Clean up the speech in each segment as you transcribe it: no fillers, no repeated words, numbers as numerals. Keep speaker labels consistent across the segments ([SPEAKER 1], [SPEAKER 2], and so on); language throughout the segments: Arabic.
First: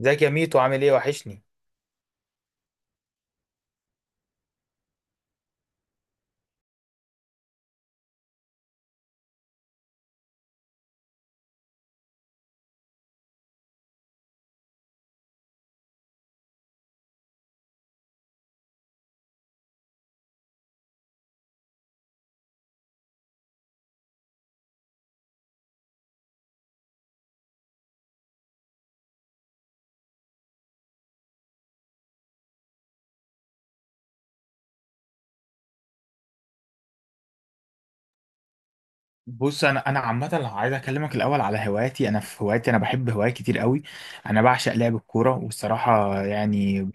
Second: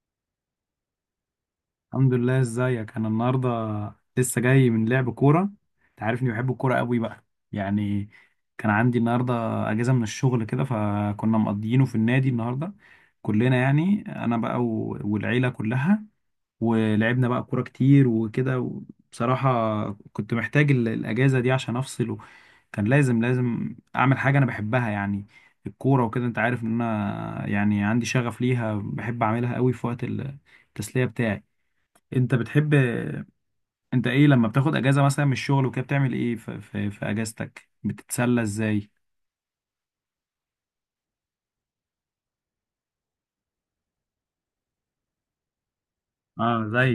[SPEAKER 1] ازيك يا ميتو عامل ايه؟ وحشني.
[SPEAKER 2] الحمد لله، ازيك انا النهارده؟ لسه جاي من لعب كوره. انت عارفني بحب الكوره قوي بقى، يعني كان عندي النهارده اجازه من الشغل، كده فكنا مقضيينه في النادي النهارده كلنا، يعني انا بقى والعيله كلها. ولعبنا بقى كوره كتير وكده. بصراحه كنت محتاج الاجازه دي عشان افصل. كان لازم اعمل حاجه انا بحبها، يعني الكوره وكده. انت عارف ان انا يعني عندي شغف ليها، بحب اعملها قوي في وقت التسليه بتاعي. انت بتحب، انت ايه لما بتاخد اجازة مثلا من الشغل وكده بتعمل ايه في اجازتك؟ بتتسلى ازاي؟
[SPEAKER 1] بص انا عامه عايز اكلمك الاول على هواياتي. انا في هواياتي انا بحب هوايات كتير قوي. انا بعشق لعب الكوره والصراحه
[SPEAKER 2] اه
[SPEAKER 1] يعني.
[SPEAKER 2] زي.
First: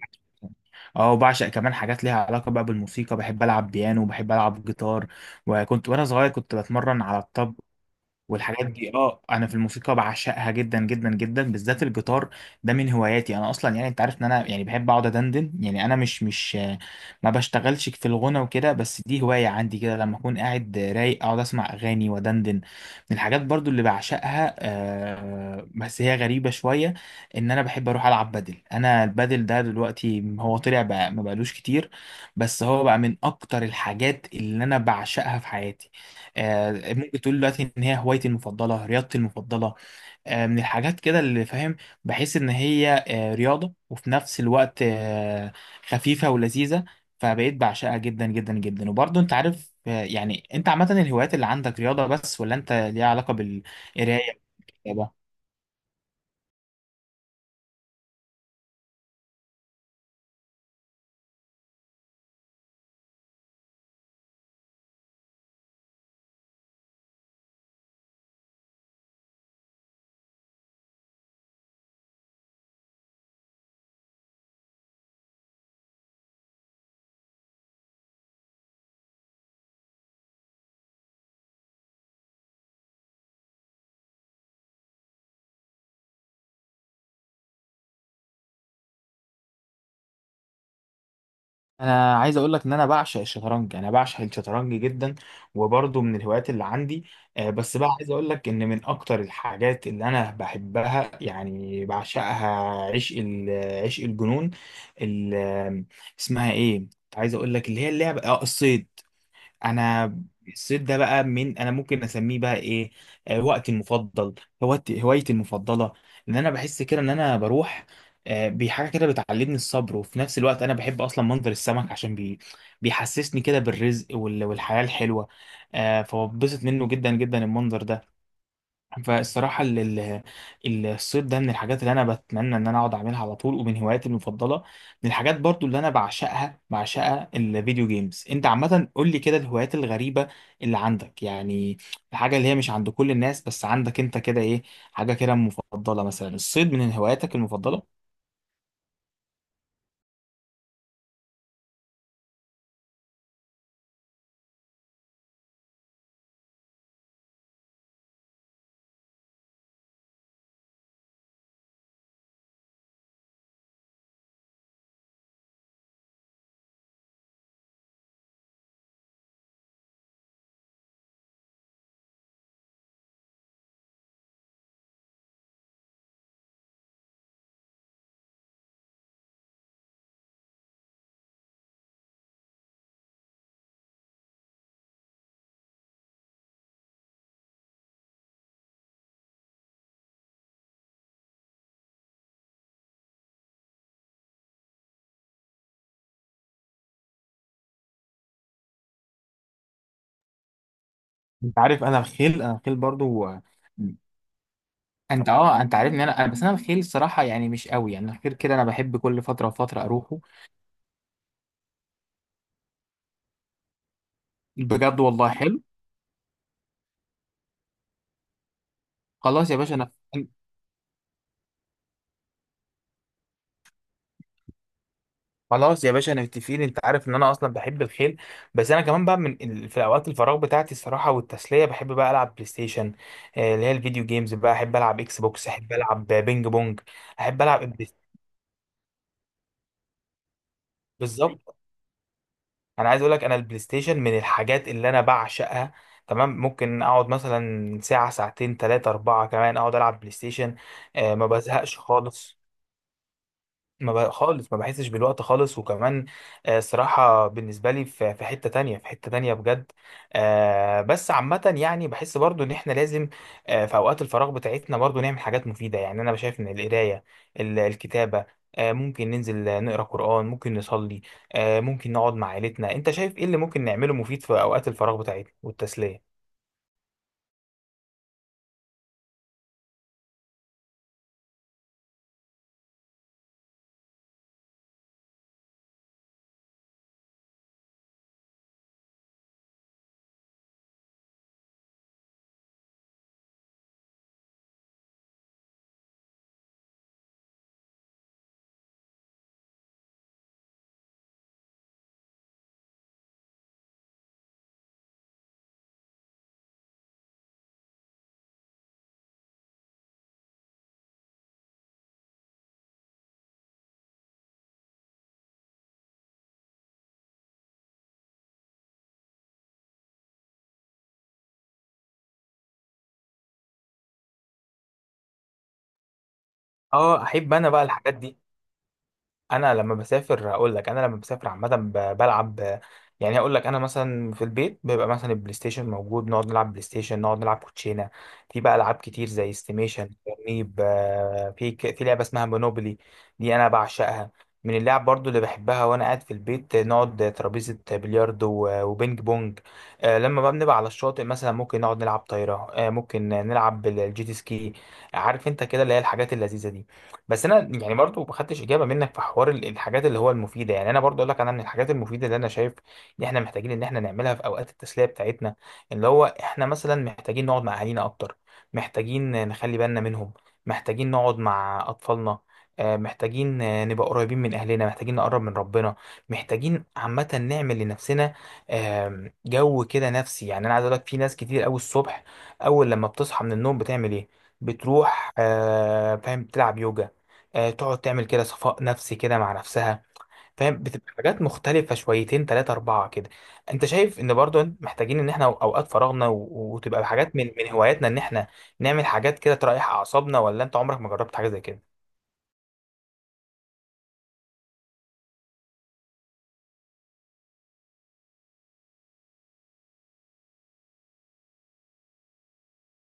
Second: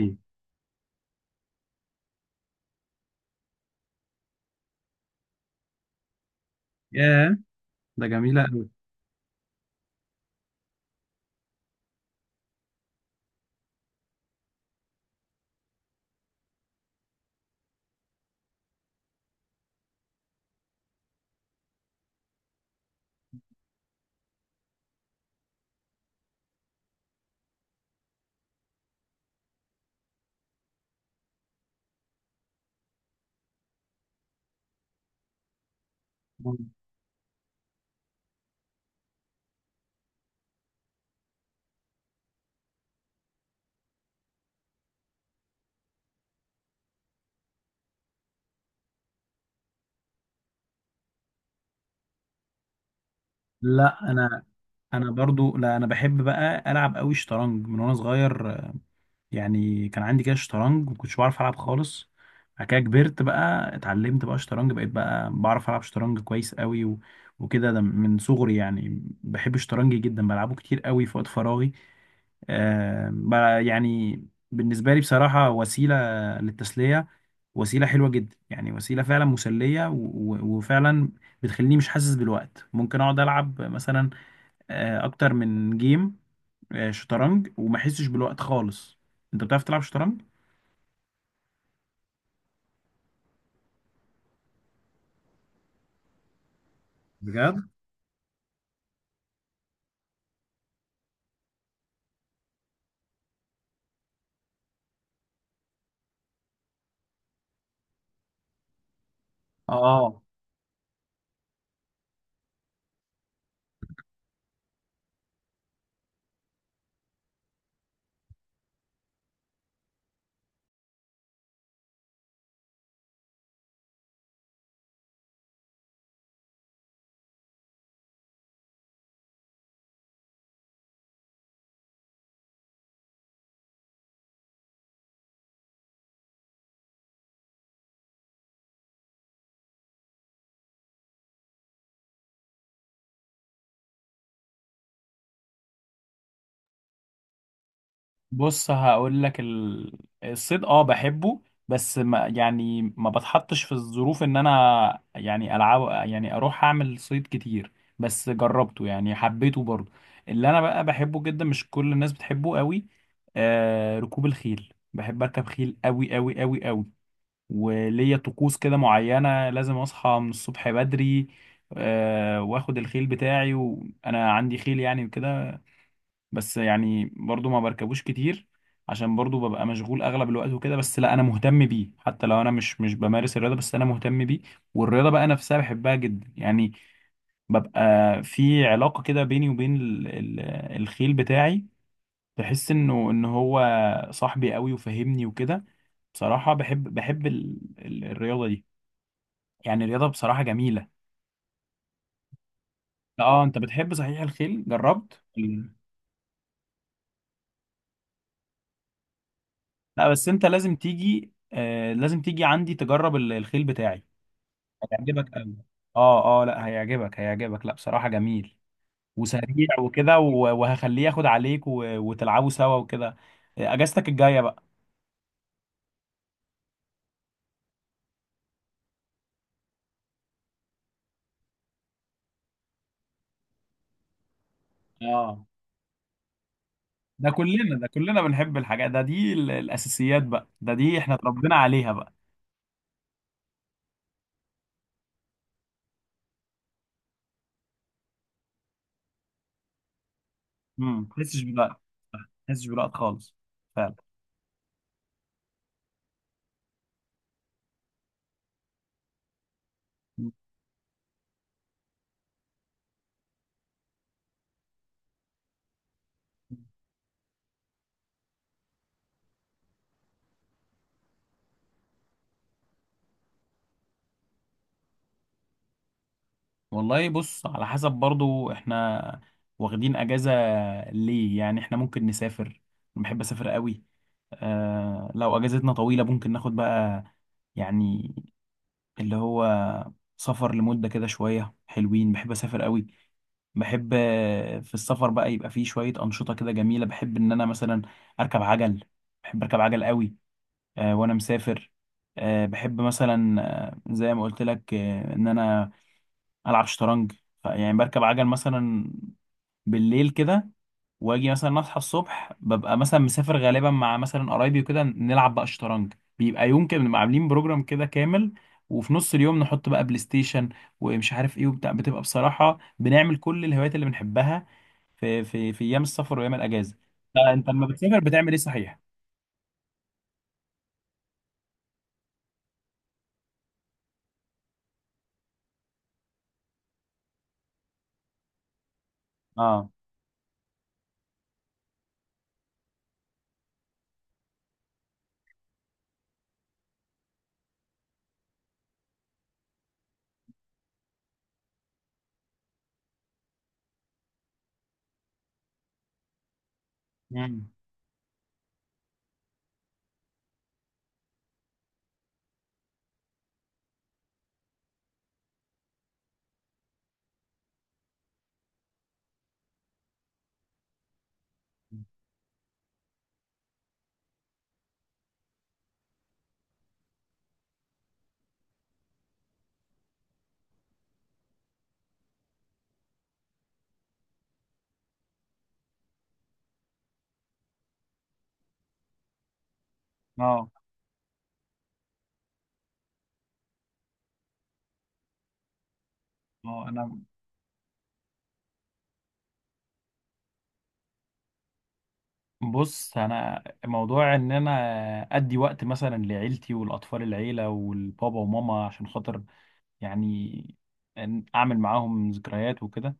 [SPEAKER 1] اه وبعشق كمان حاجات ليها علاقه بقى بالموسيقى، بحب العب بيانو، بحب العب جيتار. وكنت وانا صغير كنت بتمرن على
[SPEAKER 2] ياه،
[SPEAKER 1] الطبل.
[SPEAKER 2] ده جميلة.
[SPEAKER 1] والحاجات دي اه انا في الموسيقى بعشقها جدا جدا جدا، بالذات الجيتار. ده من هواياتي انا اصلا. يعني انت عارف ان انا يعني بحب اقعد ادندن. يعني انا مش ما بشتغلش في الغنى وكده، بس دي هواية عندي كده. لما اكون قاعد رايق اقعد اسمع اغاني ودندن. من الحاجات برضو اللي بعشقها بس هي غريبة شوية، ان انا بحب اروح العب بدل. انا البدل ده دلوقتي هو طلع بقى ما بقالوش كتير، بس هو بقى من اكتر الحاجات اللي انا بعشقها في حياتي.
[SPEAKER 2] أوي.
[SPEAKER 1] ممكن تقول دلوقتي ان هي هوايتي المفضله، رياضتي المفضله. من الحاجات كده اللي فاهم. بحس ان هي رياضه، وفي نفس الوقت خفيفه ولذيذه. فبقيت بعشقها جدا جدا جدا. وبرضه انت عارف يعني انت عامه الهوايات اللي عندك رياضه بس، ولا انت ليها علاقه
[SPEAKER 2] لا
[SPEAKER 1] بالقرايه
[SPEAKER 2] انا،
[SPEAKER 1] والكتابة؟
[SPEAKER 2] برضو، لا انا بحب بقى العب قوي شطرنج من وانا صغير. يعني كان عندي كده شطرنج، ما كنتش بعرف العب خالص. بعد كده كبرت بقى، اتعلمت بقى شطرنج، بقيت بقى بعرف العب شطرنج كويس قوي وكده. ده من صغري، يعني بحب الشطرنج جدا، بلعبه كتير قوي في وقت فراغي. آه بقى، يعني بالنسبة لي بصراحة وسيلة للتسلية، وسيلة حلوة جدا، يعني وسيلة فعلا مسلية وفعلا بتخليني مش حاسس بالوقت. ممكن اقعد العب مثلا اكتر من جيم شطرنج وما احسش بالوقت خالص. انت بتعرف تلعب شطرنج؟
[SPEAKER 1] انا عايز اقول لك ان انا بعشق الشطرنج، يعني انا بعشق الشطرنج جدا، وبرضه من الهوايات اللي عندي.
[SPEAKER 2] بجد.
[SPEAKER 1] بس بقى عايز اقول لك ان من اكتر الحاجات اللي انا بحبها يعني بعشقها، عشق عشق الجنون. ال- اسمها ايه؟ عايز اقول لك اللي هي اللعبه اه الصيد. انا
[SPEAKER 2] اه،
[SPEAKER 1] الصيف ده بقى من انا ممكن اسميه بقى ايه، وقتي المفضل، هوايتي المفضله. ان انا بحس كده ان انا بروح بحاجه كده بتعلمني الصبر، وفي نفس الوقت انا بحب اصلا منظر السمك، عشان بيحسسني كده بالرزق والحياه الحلوه. فببسط منه جدا جدا المنظر ده. فالصراحة الصيد ده من الحاجات اللي أنا بتمنى إن أنا أقعد أعملها على طول، ومن هواياتي المفضلة. من الحاجات برضو اللي أنا بعشقها الفيديو جيمز. أنت عامة قول لي كده الهوايات الغريبة اللي عندك، يعني الحاجة اللي هي مش عند كل الناس بس عندك أنت كده إيه؟ حاجة كده مفضلة، مثلا الصيد من هواياتك المفضلة؟
[SPEAKER 2] بص هقول لك الصيد اه بحبه، بس ما يعني ما بتحطش في الظروف ان انا يعني العب، يعني اروح اعمل صيد كتير. بس جربته، يعني حبيته برضه. اللي انا بقى بحبه جدا مش كل الناس بتحبه قوي، آه ركوب الخيل. بحب اركب خيل قوي قوي قوي قوي. وليا طقوس كده معينة، لازم أصحى من الصبح بدري، وآخد الخيل بتاعي، وأنا عندي خيل يعني وكده. بس يعني برضو ما بركبوش كتير، عشان برضو ببقى مشغول أغلب الوقت وكده. بس لا أنا مهتم بيه، حتى لو أنا مش بمارس الرياضة، بس أنا مهتم بيه. والرياضة بقى نفسها بحبها جدا يعني، ببقى في علاقة كده بيني وبين الخيل بتاعي. بحس إنه إن هو صاحبي قوي وفاهمني وكده. بصراحة بحب الرياضة دي. يعني الرياضة بصراحة جميلة.
[SPEAKER 1] أنت عارف أنا الخيل، أنا الخيل برضو.
[SPEAKER 2] اه، انت بتحب صحيح الخيل؟ جربت؟
[SPEAKER 1] أنت أه أنت عارف إن بس أنا الخيل الصراحة يعني مش قوي، يعني الخيل كده أنا بحب كل فترة وفترة
[SPEAKER 2] لا
[SPEAKER 1] أروحه.
[SPEAKER 2] بس انت لازم تيجي، آه لازم تيجي عندي تجرب الخيل بتاعي.
[SPEAKER 1] بجد والله
[SPEAKER 2] هيعجبك قوي.
[SPEAKER 1] حلو.
[SPEAKER 2] اه اه، لا هيعجبك، هيعجبك، لا بصراحة جميل
[SPEAKER 1] خلاص يا
[SPEAKER 2] وسريع
[SPEAKER 1] باشا أنا.
[SPEAKER 2] وكده، وهخليه ياخد عليك وتلعبوا سوا وكده، اجازتك الجاية بقى.
[SPEAKER 1] خلاص يا باشا متفقين. انت عارف ان انا اصلا بحب الخيل، بس انا كمان بقى من في اوقات الفراغ بتاعتي الصراحه والتسليه بحب بقى العب بلاي ستيشن. اللي هي الفيديو جيمز بقى، احب العب اكس
[SPEAKER 2] اه.
[SPEAKER 1] بوكس، احب العب بينج بونج، احب العب
[SPEAKER 2] ده
[SPEAKER 1] البلاي-
[SPEAKER 2] كلنا بنحب الحاجات دي، الاساسيات بقى دي احنا
[SPEAKER 1] بالظبط.
[SPEAKER 2] اتربينا عليها بقى.
[SPEAKER 1] انا عايز اقول لك انا البلاي ستيشن من الحاجات اللي انا بعشقها. تمام، ممكن اقعد مثلا ساعه ساعتين ثلاثه اربعه كمان اقعد العب بلاي ستيشن.
[SPEAKER 2] امم، ما
[SPEAKER 1] ما
[SPEAKER 2] تحسش بالوقت، ما
[SPEAKER 1] بزهقش خالص.
[SPEAKER 2] تحسش بالوقت خالص.
[SPEAKER 1] ما بقى خالص، ما بحسش بالوقت خالص، وكمان الصراحة بالنسبة لي في في حتة تانية، في حتة تانية بجد.
[SPEAKER 2] فعلا.
[SPEAKER 1] بس عامة يعني بحس برضو ان احنا لازم في اوقات الفراغ بتاعتنا برضو نعمل حاجات مفيدة. يعني انا شايف ان القراية، الكتابة، ممكن ننزل نقرا قرآن، ممكن نصلي، ممكن نقعد مع عيلتنا. انت شايف ايه اللي ممكن نعمله مفيد في اوقات الفراغ بتاعتنا والتسلية؟
[SPEAKER 2] والله بص، على حسب برضو احنا واخدين اجازة ليه. يعني احنا ممكن نسافر، انا بحب اسافر قوي. آه لو اجازتنا طويلة ممكن ناخد بقى، يعني اللي هو سفر لمدة كده شوية حلوين. بحب اسافر قوي. بحب في السفر بقى يبقى فيه شوية انشطة كده جميلة. بحب ان انا مثلا اركب عجل، بحب اركب عجل قوي وانا مسافر. آه بحب مثلا، زي ما قلت لك، ان انا العب شطرنج. يعني بركب عجل مثلا بالليل كده، واجي مثلا اصحى الصبح ببقى مثلا مسافر غالبا مع مثلا قرايبي وكده، نلعب بقى شطرنج. بيبقى يوم كده بنبقى عاملين بروجرام كده كامل، وفي نص اليوم نحط بقى بلاي ستيشن ومش عارف ايه وبتاع. بتبقى بصراحة بنعمل كل الهوايات اللي بنحبها في ايام السفر وايام الاجازة.
[SPEAKER 1] اه احب
[SPEAKER 2] فانت
[SPEAKER 1] انا بقى
[SPEAKER 2] لما
[SPEAKER 1] الحاجات
[SPEAKER 2] بتسافر
[SPEAKER 1] دي.
[SPEAKER 2] بتعمل ايه صحيح؟
[SPEAKER 1] انا لما بسافر اقول لك، انا لما بسافر عامه بلعب. يعني اقول لك انا مثلا في البيت بيبقى مثلا البلاي ستيشن موجود، نقعد نلعب بلاي ستيشن، نقعد نلعب كوتشينه. في بقى العاب كتير زي
[SPEAKER 2] اه.
[SPEAKER 1] استيميشن ترنيب، في في لعبه اسمها مونوبولي، دي انا بعشقها، من اللعب برضو اللي بحبها وانا قاعد في البيت. نقعد ترابيزه بلياردو وبينج بونج. لما بقى بنبقى على الشاطئ مثلا ممكن نقعد نلعب طايره، ممكن نلعب الجيت سكي. عارف انت كده اللي هي الحاجات اللذيذه دي. بس انا
[SPEAKER 2] امم.
[SPEAKER 1] يعني برضو ما خدتش اجابه منك في حوار الحاجات اللي هو المفيده. يعني انا برضو اقول لك انا من الحاجات المفيده اللي انا شايف ان احنا محتاجين ان احنا نعملها في اوقات التسليه بتاعتنا، اللي هو احنا مثلا محتاجين نقعد مع اهالينا اكتر، محتاجين نخلي بالنا منهم، محتاجين نقعد مع اطفالنا، محتاجين نبقى قريبين من اهلنا، محتاجين نقرب من ربنا، محتاجين عامه نعمل لنفسنا جو كده نفسي. يعني انا عايز اقول لك في ناس كتير قوي الصبح اول لما بتصحى من النوم بتعمل ايه؟ بتروح فاهم تلعب يوجا، تقعد تعمل كده صفاء نفسي كده مع نفسها.
[SPEAKER 2] اه
[SPEAKER 1] فاهم، بتبقى حاجات مختلفة شويتين تلاتة أربعة كده. أنت شايف إن برضو محتاجين إن إحنا أوقات فراغنا
[SPEAKER 2] اه.
[SPEAKER 1] وتبقى
[SPEAKER 2] انا،
[SPEAKER 1] حاجات من هواياتنا، إن إحنا نعمل حاجات كده تريح أعصابنا؟ ولا أنت عمرك ما جربت حاجة زي كده؟
[SPEAKER 2] بص انا، موضوع ان انا ادي وقت مثلا لعيلتي والاطفال، العيله والبابا وماما، عشان خاطر يعني إن اعمل معاهم ذكريات وكده،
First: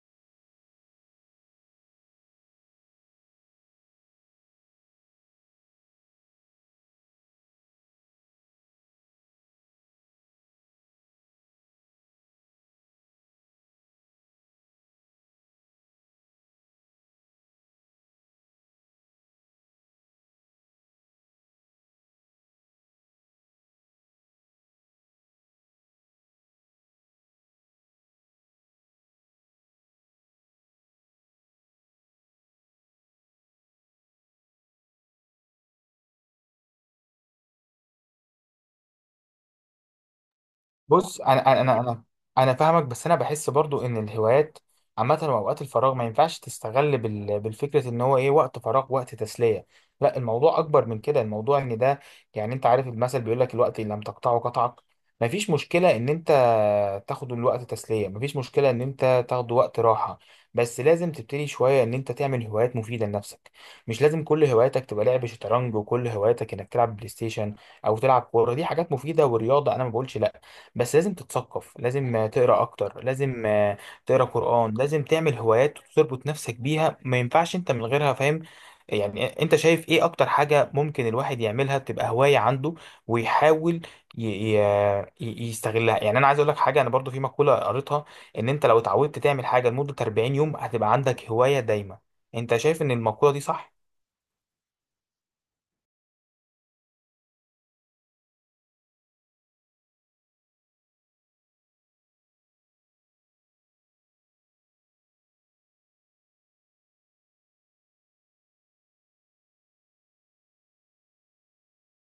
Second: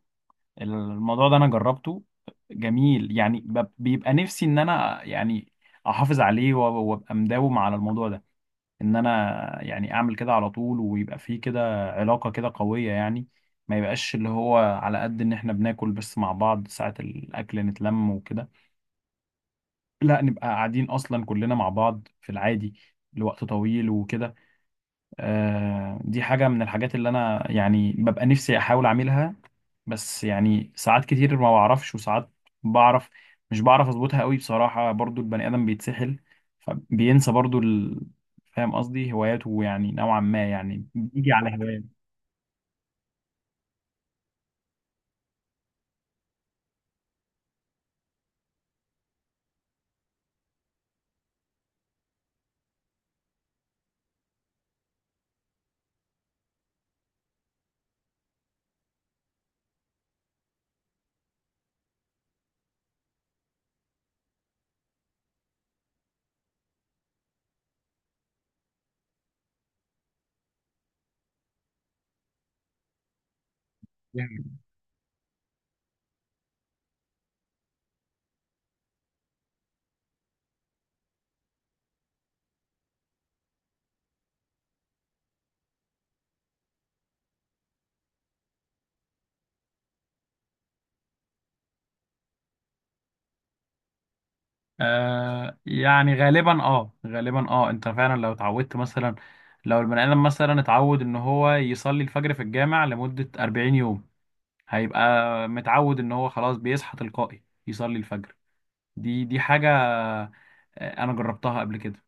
[SPEAKER 2] الموضوع ده انا جربته، جميل. يعني بيبقى نفسي ان انا يعني احافظ عليه وابقى مداوم على الموضوع ده، ان انا يعني اعمل كده على طول، ويبقى فيه كده علاقه كده قويه يعني. ما يبقاش اللي هو على قد ان احنا بناكل بس مع بعض ساعه الاكل نتلم وكده، لا نبقى قاعدين اصلا كلنا مع بعض في العادي لوقت طويل وكده. آه دي حاجة من الحاجات اللي انا يعني ببقى نفسي احاول اعملها، بس يعني ساعات كتير ما بعرفش وساعات بعرف. مش بعرف اظبطها قوي بصراحة، برضو البني ادم بيتسحل فبينسى برضو فاهم قصدي هواياته، يعني نوعا ما يعني
[SPEAKER 1] بص
[SPEAKER 2] بيجي على
[SPEAKER 1] انا انا
[SPEAKER 2] هواياته.
[SPEAKER 1] انا انا فاهمك، بس انا بحس برضو ان الهوايات عامه واوقات الفراغ ما ينفعش تستغل بالفكره ان هو ايه وقت فراغ وقت تسليه. لا، الموضوع اكبر من كده، الموضوع ان ده، يعني انت عارف المثل بيقول لك الوقت اللي لم تقطعه قطعك. ما فيش مشكله ان انت تاخد الوقت تسليه، ما فيش مشكله ان انت تاخد وقت راحه، بس لازم تبتدي شويه ان انت تعمل هوايات مفيده لنفسك. مش لازم كل هواياتك تبقى لعب شطرنج، وكل هواياتك انك تلعب بلاي ستيشن او تلعب كوره. دي حاجات مفيده ورياضه انا ما بقولش لا، بس لازم تتثقف، لازم تقرا اكتر، لازم تقرا قرآن، لازم تعمل هوايات تربط نفسك بيها. ما ينفعش انت من غيرها، فاهم؟ يعني انت شايف ايه اكتر حاجة ممكن الواحد يعملها تبقى هواية عنده ويحاول ي- ي- يستغلها؟ يعني انا عايز اقول لك حاجة، انا برضو في مقولة قريتها ان انت لو اتعودت تعمل حاجة لمدة 40 يوم هتبقى عندك هواية دايمة. انت شايف ان المقولة دي صح؟
[SPEAKER 2] آه يعني غالبا، اه غالبا، اه انت فعلا لو اتعودت مثلا، لو البني ادم مثلا اتعود ان هو يصلي الفجر في الجامع لمدة 40 يوم، هيبقى متعود ان هو خلاص بيصحى تلقائي يصلي الفجر. دي حاجة انا جربتها قبل كده،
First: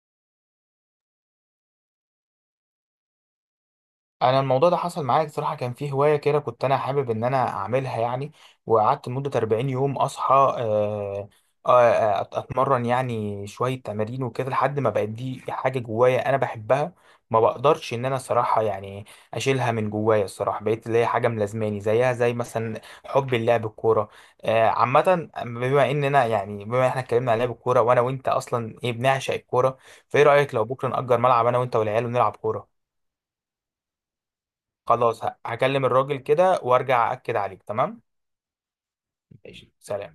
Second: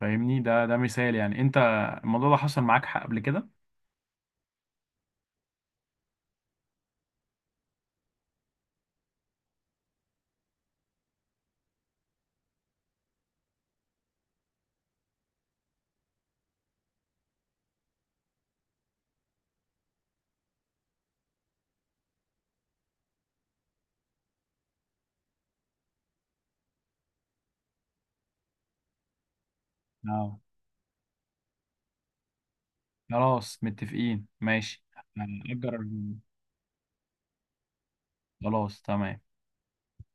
[SPEAKER 2] فاهمني. ده مثال، يعني انت الموضوع ده حصل معاك حق قبل كده؟
[SPEAKER 1] انا الموضوع ده حصل معايا بصراحه. كان في هوايه كده كنت انا حابب ان انا اعملها يعني، وقعدت لمده 40 يوم اصحى، اتمرن يعني شويه تمارين وكده، لحد ما بقت دي حاجه جوايا انا بحبها، ما بقدرش ان انا صراحه يعني اشيلها من جوايا الصراحه. بقيت اللي هي حاجه ملازماني، زيها زي مثلا حب اللعب الكوره. عامه بما اننا يعني بما احنا اتكلمنا عن لعب الكوره، وانا وانت اصلا ايه بنعشق الكوره، فايه
[SPEAKER 2] اه،
[SPEAKER 1] رايك لو بكره نأجر ملعب انا وانت والعيال ونلعب كوره؟
[SPEAKER 2] خلاص متفقين، ماشي.
[SPEAKER 1] خلاص
[SPEAKER 2] هنأجر.
[SPEAKER 1] هكلم الراجل كده وارجع اكد عليك، تمام؟
[SPEAKER 2] خلاص تمام.
[SPEAKER 1] ماشي، سلام.